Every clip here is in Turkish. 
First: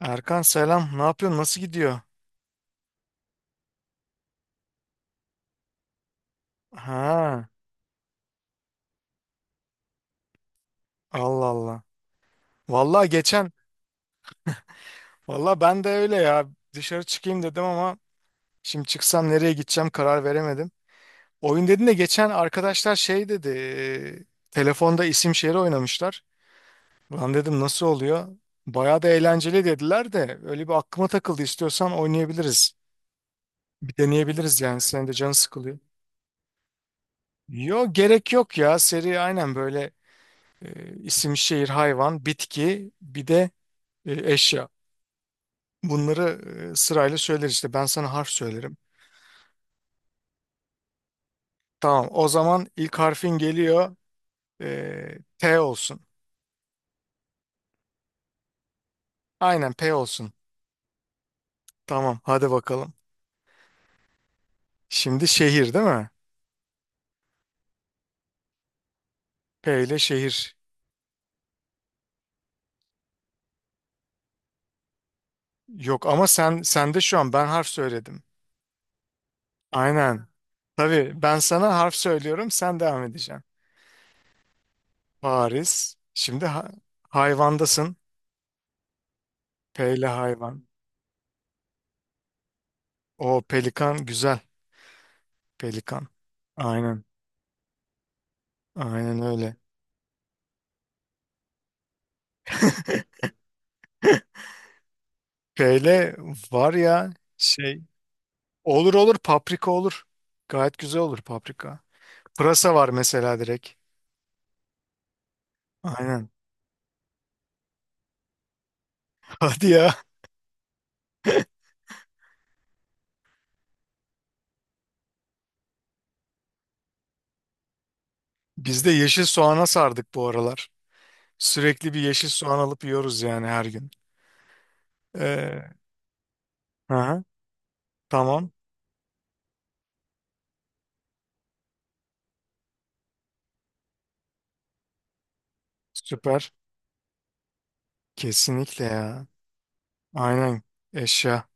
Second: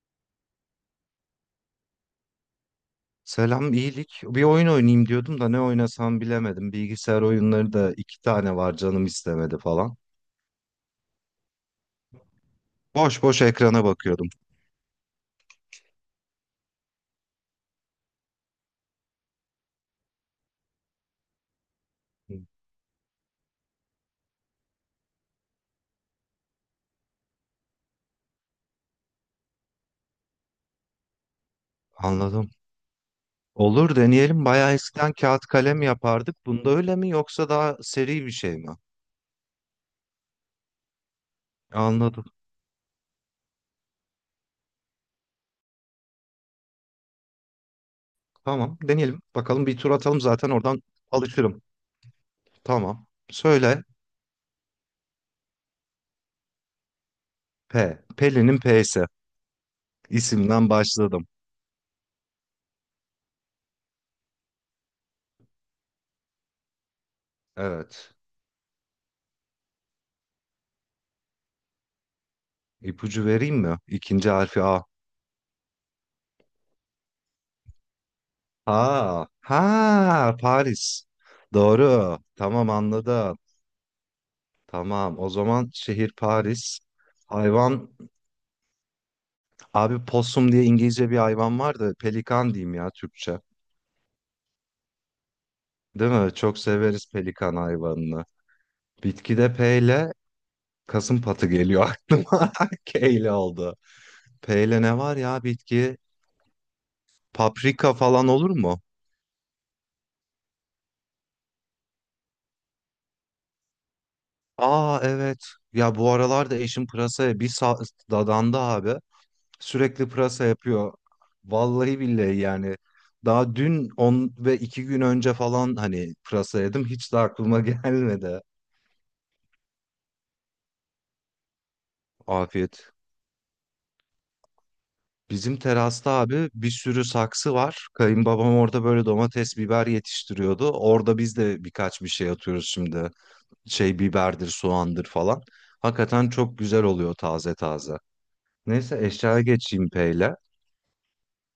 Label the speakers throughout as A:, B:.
A: Erkan selam. Ne yapıyorsun? Nasıl gidiyor?
B: Selam, iyilik. Bir oyun oynayayım diyordum da ne oynasam bilemedim. Bilgisayar
A: Ha,
B: oyunları da iki tane var, canım istemedi falan.
A: Allah Allah. Vallahi
B: Boş boş
A: geçen,
B: ekrana bakıyordum.
A: vallahi ben de öyle ya. Dışarı çıkayım dedim ama şimdi çıksam nereye gideceğim karar veremedim. Oyun dedin de geçen
B: Hı.
A: arkadaşlar şey dedi. Telefonda isim şehri oynamışlar. Lan dedim nasıl oluyor? Bayağı da eğlenceli dediler de öyle bir aklıma takıldı. İstiyorsan
B: Anladım.
A: oynayabiliriz. Bir
B: Olur, deneyelim.
A: deneyebiliriz
B: Bayağı
A: yani. Senin de
B: eskiden
A: canın
B: kağıt
A: sıkılıyor.
B: kalem yapardık. Bunda öyle mi, yoksa daha
A: Yo
B: seri bir
A: gerek
B: şey
A: yok
B: mi?
A: ya. Seri aynen böyle isim şehir
B: Anladım.
A: hayvan bitki bir de eşya. Bunları sırayla söyler işte. Ben sana harf söylerim.
B: Tamam, deneyelim. Bakalım, bir tur atalım zaten oradan alışırım.
A: Tamam. O zaman ilk
B: Tamam.
A: harfin
B: Söyle.
A: geliyor. P olsun.
B: P. Pelin'in P'si.
A: Aynen P olsun.
B: İsimden başladım.
A: Tamam. Hadi bakalım. Şimdi şehir değil mi?
B: Evet.
A: P ile şehir.
B: İpucu vereyim mi? İkinci harfi A.
A: Yok ama sen de şu an ben harf söyledim.
B: Ha,
A: Aynen.
B: ha, Paris.
A: Tabii ben sana harf
B: Doğru.
A: söylüyorum.
B: Tamam,
A: Sen devam
B: anladım.
A: edeceksin.
B: Tamam. O zaman
A: Paris.
B: şehir
A: Şimdi
B: Paris. Hayvan,
A: hayvandasın. P
B: abi,
A: ile
B: possum
A: hayvan.
B: diye İngilizce bir hayvan var da pelikan diyeyim ya,
A: O
B: Türkçe.
A: pelikan güzel. Pelikan.
B: Değil mi? Çok
A: Aynen.
B: severiz pelikan hayvanını.
A: Aynen
B: Bitkide
A: öyle.
B: P ile kasımpatı geliyor aklıma. K ile oldu. P ile ne var ya bitki?
A: Şöyle var ya şey
B: Paprika falan olur mu?
A: olur, olur paprika olur. Gayet güzel olur paprika. Pırasa var mesela direkt.
B: Aa, evet. Ya bu
A: Aynen.
B: aralar da eşim pırasaya bir dadandı abi.
A: Hadi ya.
B: Sürekli pırasa yapıyor. Vallahi billahi yani. Daha dün 10 ve 2 gün önce falan hani pırasa yedim. Hiç de aklıma gelmedi.
A: Biz de yeşil soğana sardık bu aralar. Sürekli bir yeşil soğan alıp
B: Afiyet.
A: yiyoruz yani her gün.
B: Bizim
A: Ee,
B: terasta abi bir sürü
A: aha,
B: saksı var.
A: tamam.
B: Kayınbabam orada böyle domates, biber yetiştiriyordu. Orada biz de birkaç bir şey atıyoruz şimdi. Şey, biberdir, soğandır falan. Hakikaten
A: Süper.
B: çok güzel oluyor, taze taze.
A: Kesinlikle
B: Neyse,
A: ya.
B: eşyaya geçeyim peyle.
A: Aynen. Eşya.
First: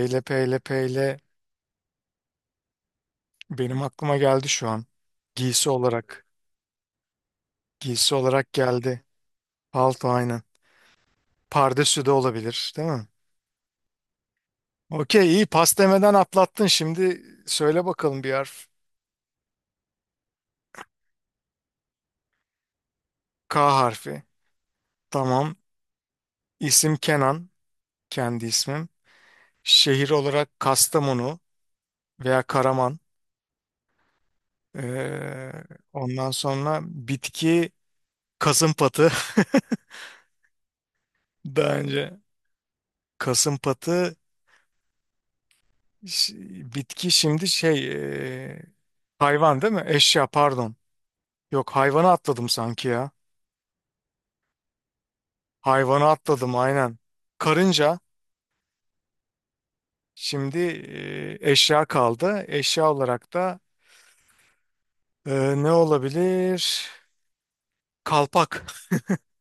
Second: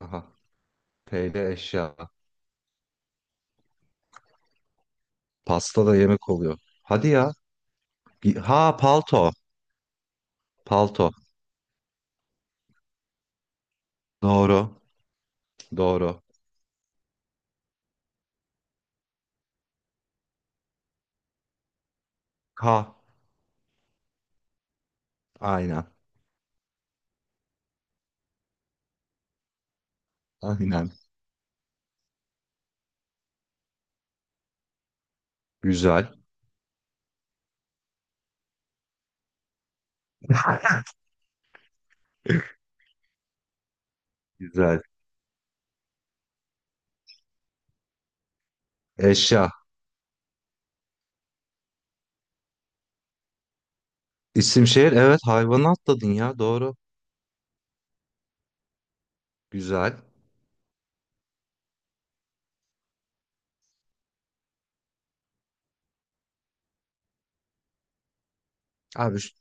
B: Aha,
A: peyle peyle.
B: peyle eşya.
A: Benim aklıma geldi şu an. Giysi
B: Pasta da
A: olarak.
B: yemek oluyor. Hadi ya.
A: Giysi olarak
B: Ha,
A: geldi.
B: palto.
A: Palto aynen.
B: Palto.
A: Pardesü de olabilir, değil mi?
B: Doğru.
A: Okey, iyi, pas demeden
B: Doğru.
A: atlattın. Şimdi söyle bakalım bir harf.
B: K.
A: K harfi. Tamam.
B: Aynen.
A: İsim Kenan. Kendi ismim. Şehir olarak
B: Aynen.
A: Kastamonu veya Karaman. Ee,
B: Güzel.
A: ondan sonra bitki kasımpatı. Daha önce kasımpatı
B: Güzel.
A: ş- bitki şimdi şey ee,
B: Eşya.
A: hayvan değil mi? Eşya pardon. Yok, hayvanı atladım sanki ya.
B: İsim şehir. Evet, hayvanı
A: Hayvanı
B: atladın ya.
A: atladım
B: Doğru.
A: aynen. Karınca.
B: Güzel.
A: Şimdi eşya kaldı. Eşya olarak da e, ne olabilir? Kalpak.
B: Abi,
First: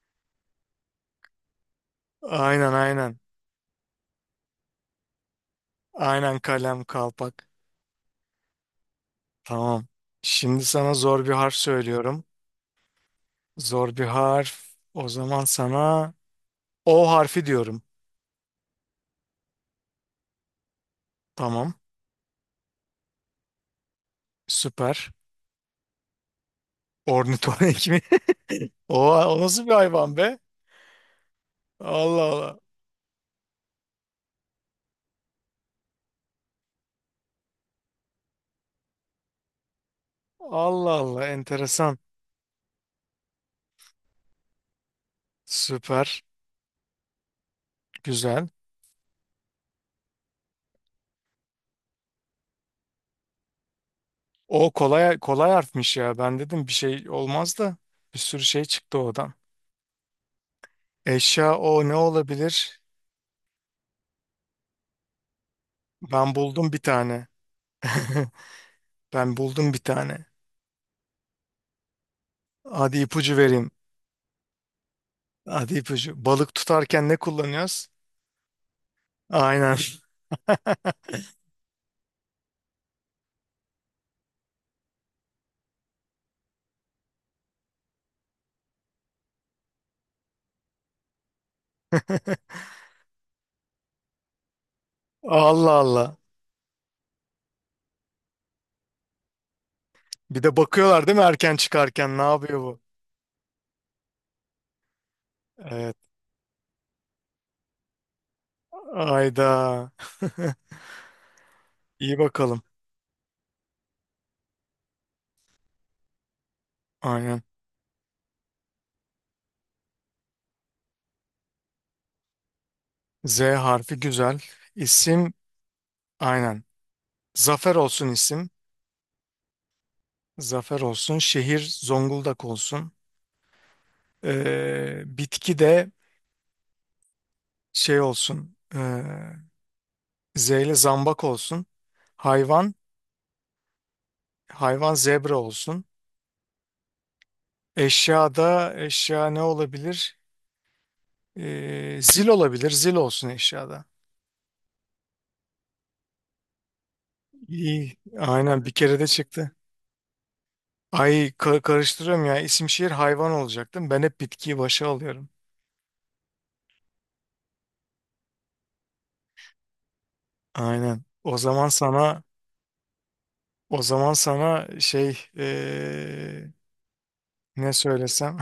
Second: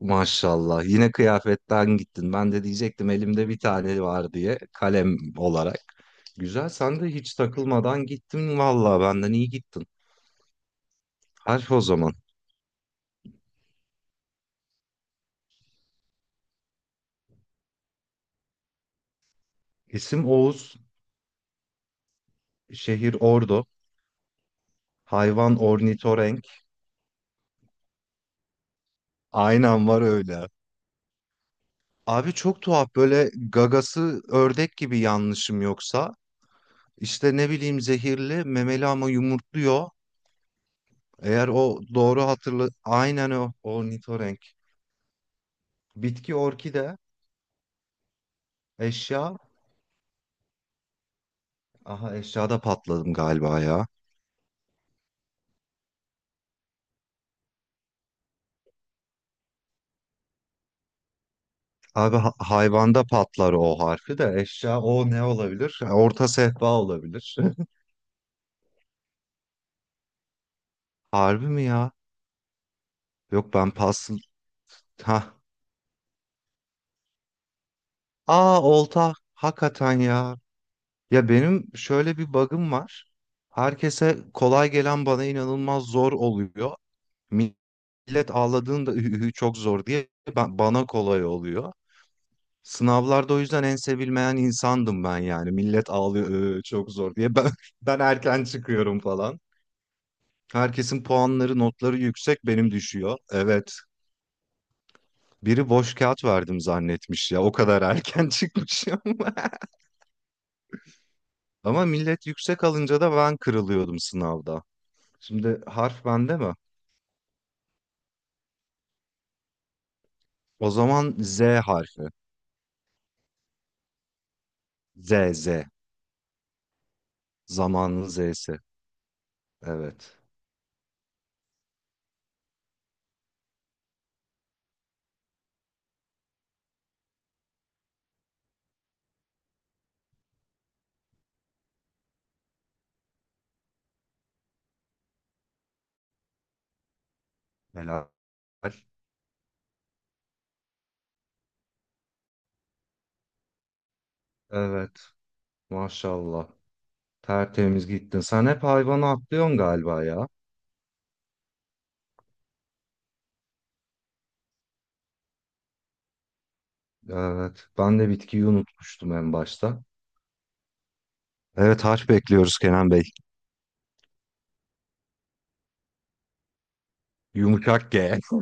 B: maşallah. Yine kıyafetten gittin. Ben de
A: Aynen
B: diyecektim
A: aynen.
B: elimde bir tane var diye. Kalem olarak.
A: Aynen
B: Güzel.
A: kalem
B: Sen de hiç
A: kalpak.
B: takılmadan gittin. Vallahi benden iyi
A: Tamam.
B: gittin.
A: Şimdi sana zor bir harf
B: Harf o zaman.
A: söylüyorum. Zor bir harf. O zaman sana O harfi diyorum.
B: İsim Oğuz.
A: Tamam.
B: Şehir Ordu.
A: Süper.
B: Hayvan ornitorenk.
A: Ornitorenk mi? O, o nasıl bir
B: Aynen, var
A: hayvan be?
B: öyle.
A: Allah
B: Abi,
A: Allah.
B: çok tuhaf, böyle gagası ördek gibi, yanlışım yoksa. İşte ne bileyim, zehirli memeli ama yumurtluyor.
A: Allah Allah.
B: Eğer o
A: Enteresan.
B: doğru hatırlı, aynen, o ornitorenk.
A: Süper.
B: Bitki orkide.
A: Güzel.
B: Eşya. Aha, eşyada patladım galiba ya.
A: O kolay kolay harfmiş ya. Ben dedim bir şey olmaz da bir sürü şey çıktı oradan. Eşya o ne
B: Abi,
A: olabilir?
B: hayvanda patlar o harfi de, eşya o ne olabilir? Orta
A: Ben
B: sehpa
A: buldum bir tane.
B: olabilir.
A: Ben buldum bir tane.
B: Harbi mi ya?
A: Hadi ipucu
B: Yok,
A: vereyim.
B: ben pas. Ha.
A: Hadi ipucu. Balık tutarken ne kullanıyoruz?
B: Aa, olta.
A: Aynen.
B: Hakikaten ya. Ya, benim şöyle bir bug'ım var. Herkese kolay gelen bana inanılmaz zor oluyor. Millet ağladığında "Üh, üh, üh, çok zor" diye, ben, bana kolay oluyor. Sınavlarda o yüzden en sevilmeyen insandım ben yani.
A: Allah
B: Millet
A: Allah.
B: ağlıyor "Ö, çok zor" diye. Ben, ben erken çıkıyorum falan.
A: Bir de
B: Herkesin
A: bakıyorlar değil mi, erken
B: puanları, notları
A: çıkarken ne
B: yüksek,
A: yapıyor
B: benim
A: bu?
B: düşüyor. Evet, biri boş
A: Evet.
B: kağıt verdim zannetmiş ya. O kadar erken çıkmışım.
A: Ayda.
B: Ama
A: İyi
B: millet
A: bakalım.
B: yüksek alınca da ben kırılıyordum sınavda. Şimdi harf bende mi?
A: Aynen.
B: O zaman Z harfi.
A: Z harfi güzel.
B: Z,
A: İsim
B: Z.
A: aynen. Zafer
B: Zamanın
A: olsun isim.
B: Z'si. Evet.
A: Zafer olsun, şehir Zonguldak olsun, bitki de şey olsun, Z ile zambak olsun, hayvan, hayvan zebra olsun,
B: Helal.
A: eşya da eşya ne olabilir? Zil olabilir, zil olsun eşyada.
B: Evet. Maşallah. Tertemiz
A: İyi,
B: gittin. Sen hep
A: aynen bir kere de
B: hayvanı
A: çıktı.
B: atlıyorsun galiba ya.
A: Ay, karıştırıyorum ya, isim şehir hayvan olacaktım, ben hep bitkiyi başa alıyorum.
B: Evet. Ben de bitkiyi unutmuştum en başta.
A: Aynen,
B: Evet, harf bekliyoruz Kenan Bey.
A: o zaman sana şey, ne
B: Yumuşak G.
A: söylesem?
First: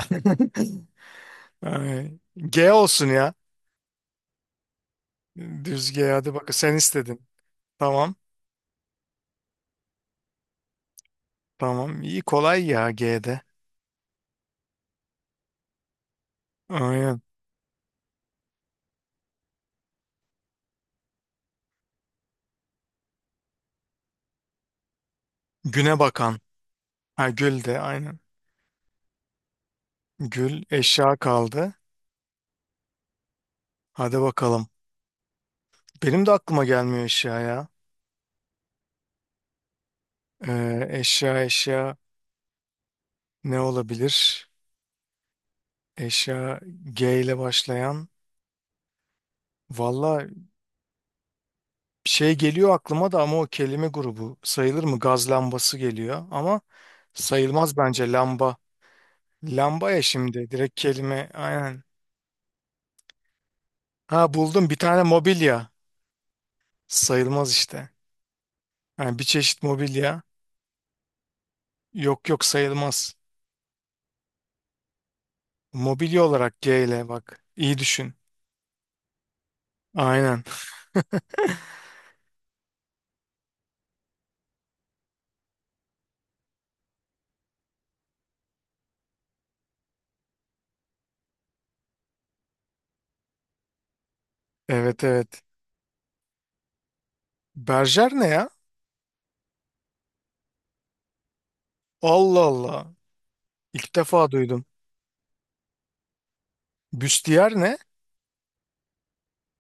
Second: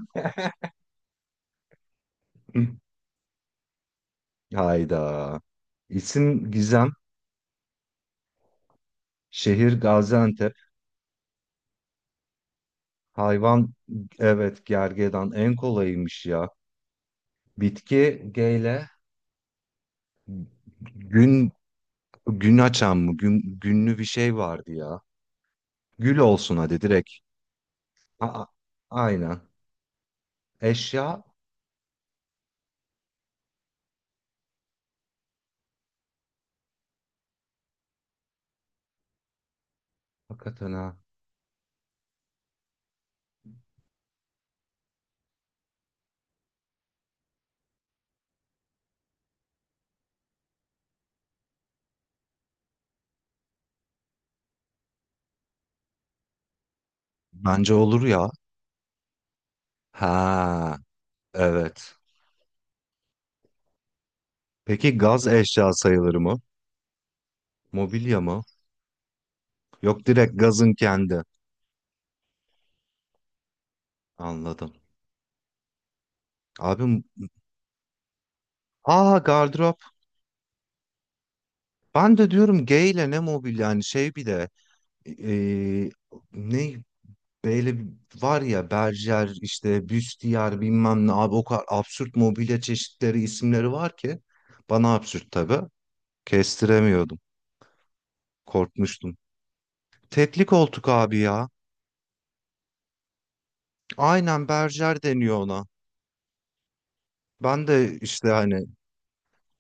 A: Ay, G olsun ya.
B: Hayda.
A: Düz G, hadi
B: İsim
A: bak sen
B: Gizem.
A: istedin. Tamam.
B: Şehir Gaziantep.
A: Tamam. İyi, kolay ya G'de.
B: Hayvan, evet gergedan en kolayıymış ya.
A: Aynen.
B: Bitki G ile gün. Gün açan mı? Gün, günlü bir şey vardı ya.
A: Güne
B: Gül
A: bakan.
B: olsun hadi direkt.
A: Ha, gül de aynen.
B: Aa, aynen.
A: Gül eşya
B: Eşya,
A: kaldı. Hadi bakalım. Benim de aklıma gelmiyor eşya ya.
B: hakikaten ha.
A: Eşya ne olabilir? Eşya G ile başlayan. Valla şey geliyor aklıma da, ama o kelime grubu sayılır mı? Gaz lambası geliyor ama
B: Bence
A: sayılmaz
B: olur
A: bence
B: ya.
A: lamba. Lamba ya şimdi direkt
B: Ha,
A: kelime aynen.
B: evet.
A: Ha, buldum bir
B: Peki
A: tane
B: gaz
A: mobilya.
B: eşya sayılır mı?
A: Sayılmaz işte.
B: Mobilya mı?
A: Yani bir çeşit
B: Yok,
A: mobilya.
B: direkt gazın kendi.
A: Yok yok, sayılmaz.
B: Anladım.
A: Mobilya olarak G
B: Abim,
A: ile bak. İyi düşün.
B: aa, gardırop.
A: Aynen.
B: Ben de diyorum G ile ne mobilya yani, şey bir de e, e, ne, böyle var ya Berger, işte Büstiyar bilmem ne, abi o kadar absürt mobilya çeşitleri, isimleri var ki bana
A: Evet
B: absürt
A: evet.
B: tabii. Kestiremiyordum.
A: Berjer ne ya?
B: Korkmuştum. Tekli koltuk abi ya.
A: Allah Allah. İlk defa
B: Aynen,
A: duydum.
B: Berger deniyor ona.
A: Büstiyer
B: Ben
A: ne?
B: de işte hani,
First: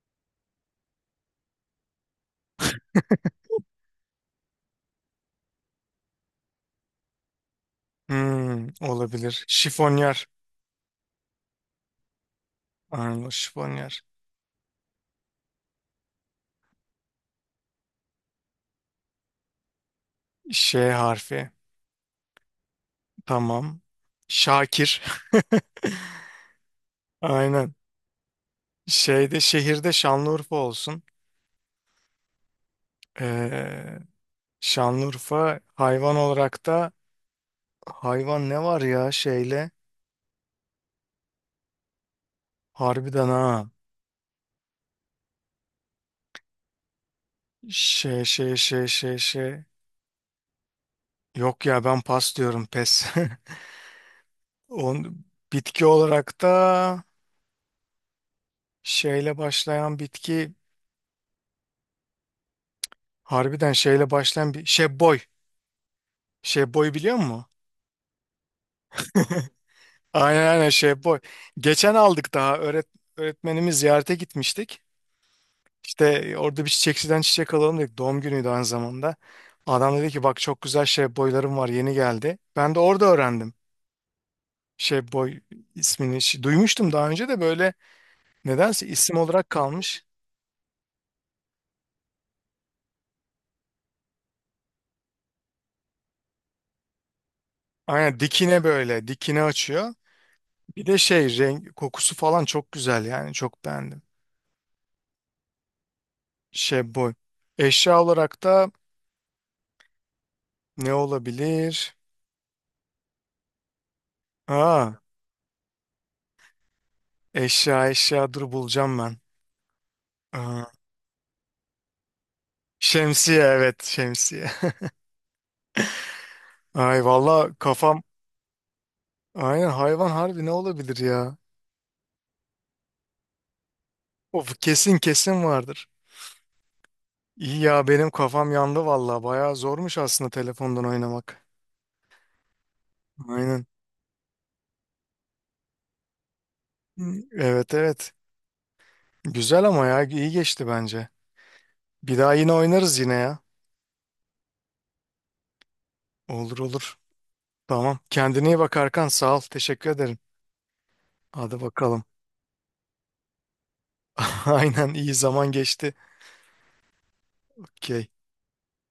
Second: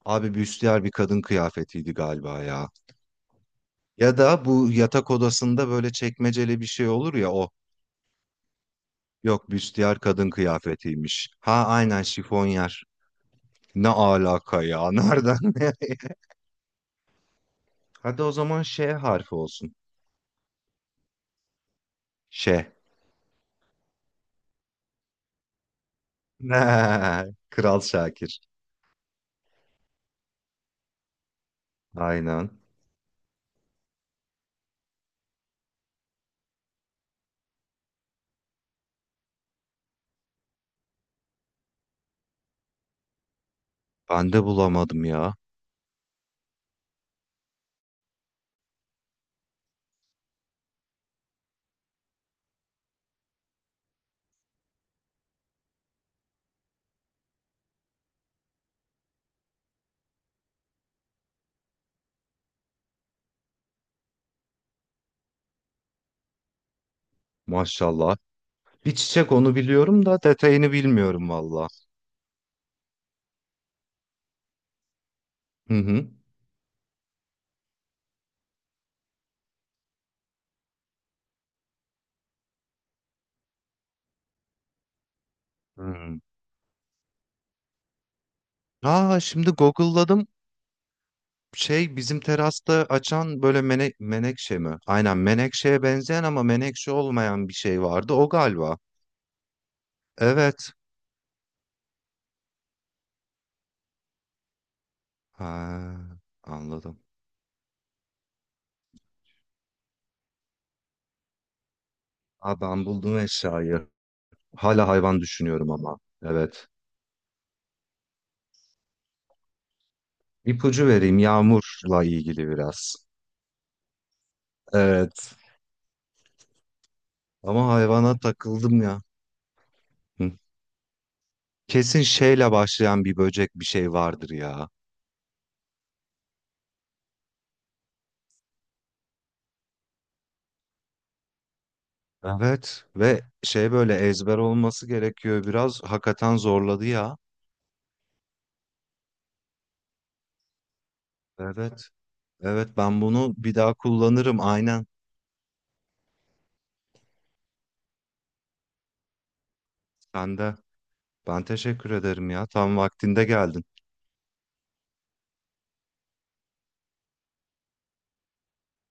B: abi Büstiyar bir kadın kıyafetiydi galiba ya. Ya da bu yatak odasında böyle çekmeceli bir şey olur ya, o.
A: Hmm, olabilir.
B: Yok, Büstiyar
A: Şifonyer.
B: kadın kıyafetiymiş. Ha, aynen, şifonyer.
A: Aynen
B: Ne
A: şifonyer.
B: alaka ya? Nereden? Hadi o zaman Ş harfi olsun.
A: Ş harfi.
B: Ş.
A: Tamam. Şakir. Aynen.
B: Kral Şakir.
A: Şeyde, şehirde Şanlıurfa olsun.
B: Aynen.
A: Ee, Şanlıurfa, hayvan olarak da hayvan ne var ya şeyle, harbiden ha
B: Ben de bulamadım ya.
A: şey yok ya, ben pas diyorum, pes. On, bitki olarak da şeyle başlayan bitki, harbiden şeyle başlayan bir şey boy, şey boy biliyor musun?
B: Maşallah. Bir çiçek, onu biliyorum da
A: Aynen aynen
B: detayını
A: şey boy
B: bilmiyorum valla.
A: geçen aldık, daha öğret öğretmenimiz ziyarete gitmiştik.
B: Hı
A: İşte
B: hı.
A: orada bir çiçekçiden çiçek alalım dedik. Doğum günüydü aynı zamanda. Adam dedi ki, bak çok güzel şey boylarım var yeni geldi. Ben de orada öğrendim. Şey boy
B: Hmm.
A: ismini duymuştum daha önce de, böyle nedense isim
B: Aa,
A: olarak
B: şimdi
A: kalmış.
B: Google'ladım. Şey, bizim terasta açan böyle menekşe mi? Aynen, menekşeye benzeyen ama menekşe olmayan bir şey vardı.
A: Aynen
B: O
A: dikine,
B: galiba.
A: böyle dikine açıyor.
B: Evet.
A: Bir de şey renk kokusu falan çok güzel yani, çok beğendim.
B: Ha,
A: Şey
B: anladım.
A: boy. Eşya olarak da ne olabilir?
B: Aa, ben buldum eşyayı. Hala
A: Aa,
B: hayvan düşünüyorum ama. Evet.
A: eşya dur, bulacağım ben. Aa,
B: İpucu vereyim, yağmurla ilgili biraz.
A: şemsiye, evet şemsiye.
B: Evet.
A: Ay valla
B: Ama
A: kafam.
B: hayvana takıldım ya.
A: Aynen, hayvan
B: Hı.
A: harbi ne olabilir ya?
B: Kesin şeyle başlayan bir böcek bir şey vardır
A: Of,
B: ya.
A: kesin kesin vardır. İyi ya, benim kafam yandı valla. Bayağı zormuş aslında telefondan oynamak.
B: Evet, ve
A: Aynen.
B: şey, böyle ezber olması gerekiyor biraz. Hakikaten zorladı ya.
A: Evet evet. Güzel ama ya, iyi geçti bence.
B: Evet.
A: Bir daha yine
B: Evet,
A: oynarız
B: ben
A: yine
B: bunu
A: ya.
B: bir daha kullanırım aynen.
A: Olur olur. Tamam. Kendine iyi bak Arkan. Sağ ol. Teşekkür ederim.
B: Sen de. Ben
A: Hadi
B: teşekkür
A: bakalım.
B: ederim ya. Tam vaktinde geldin.
A: Aynen, iyi zaman geçti. Okey.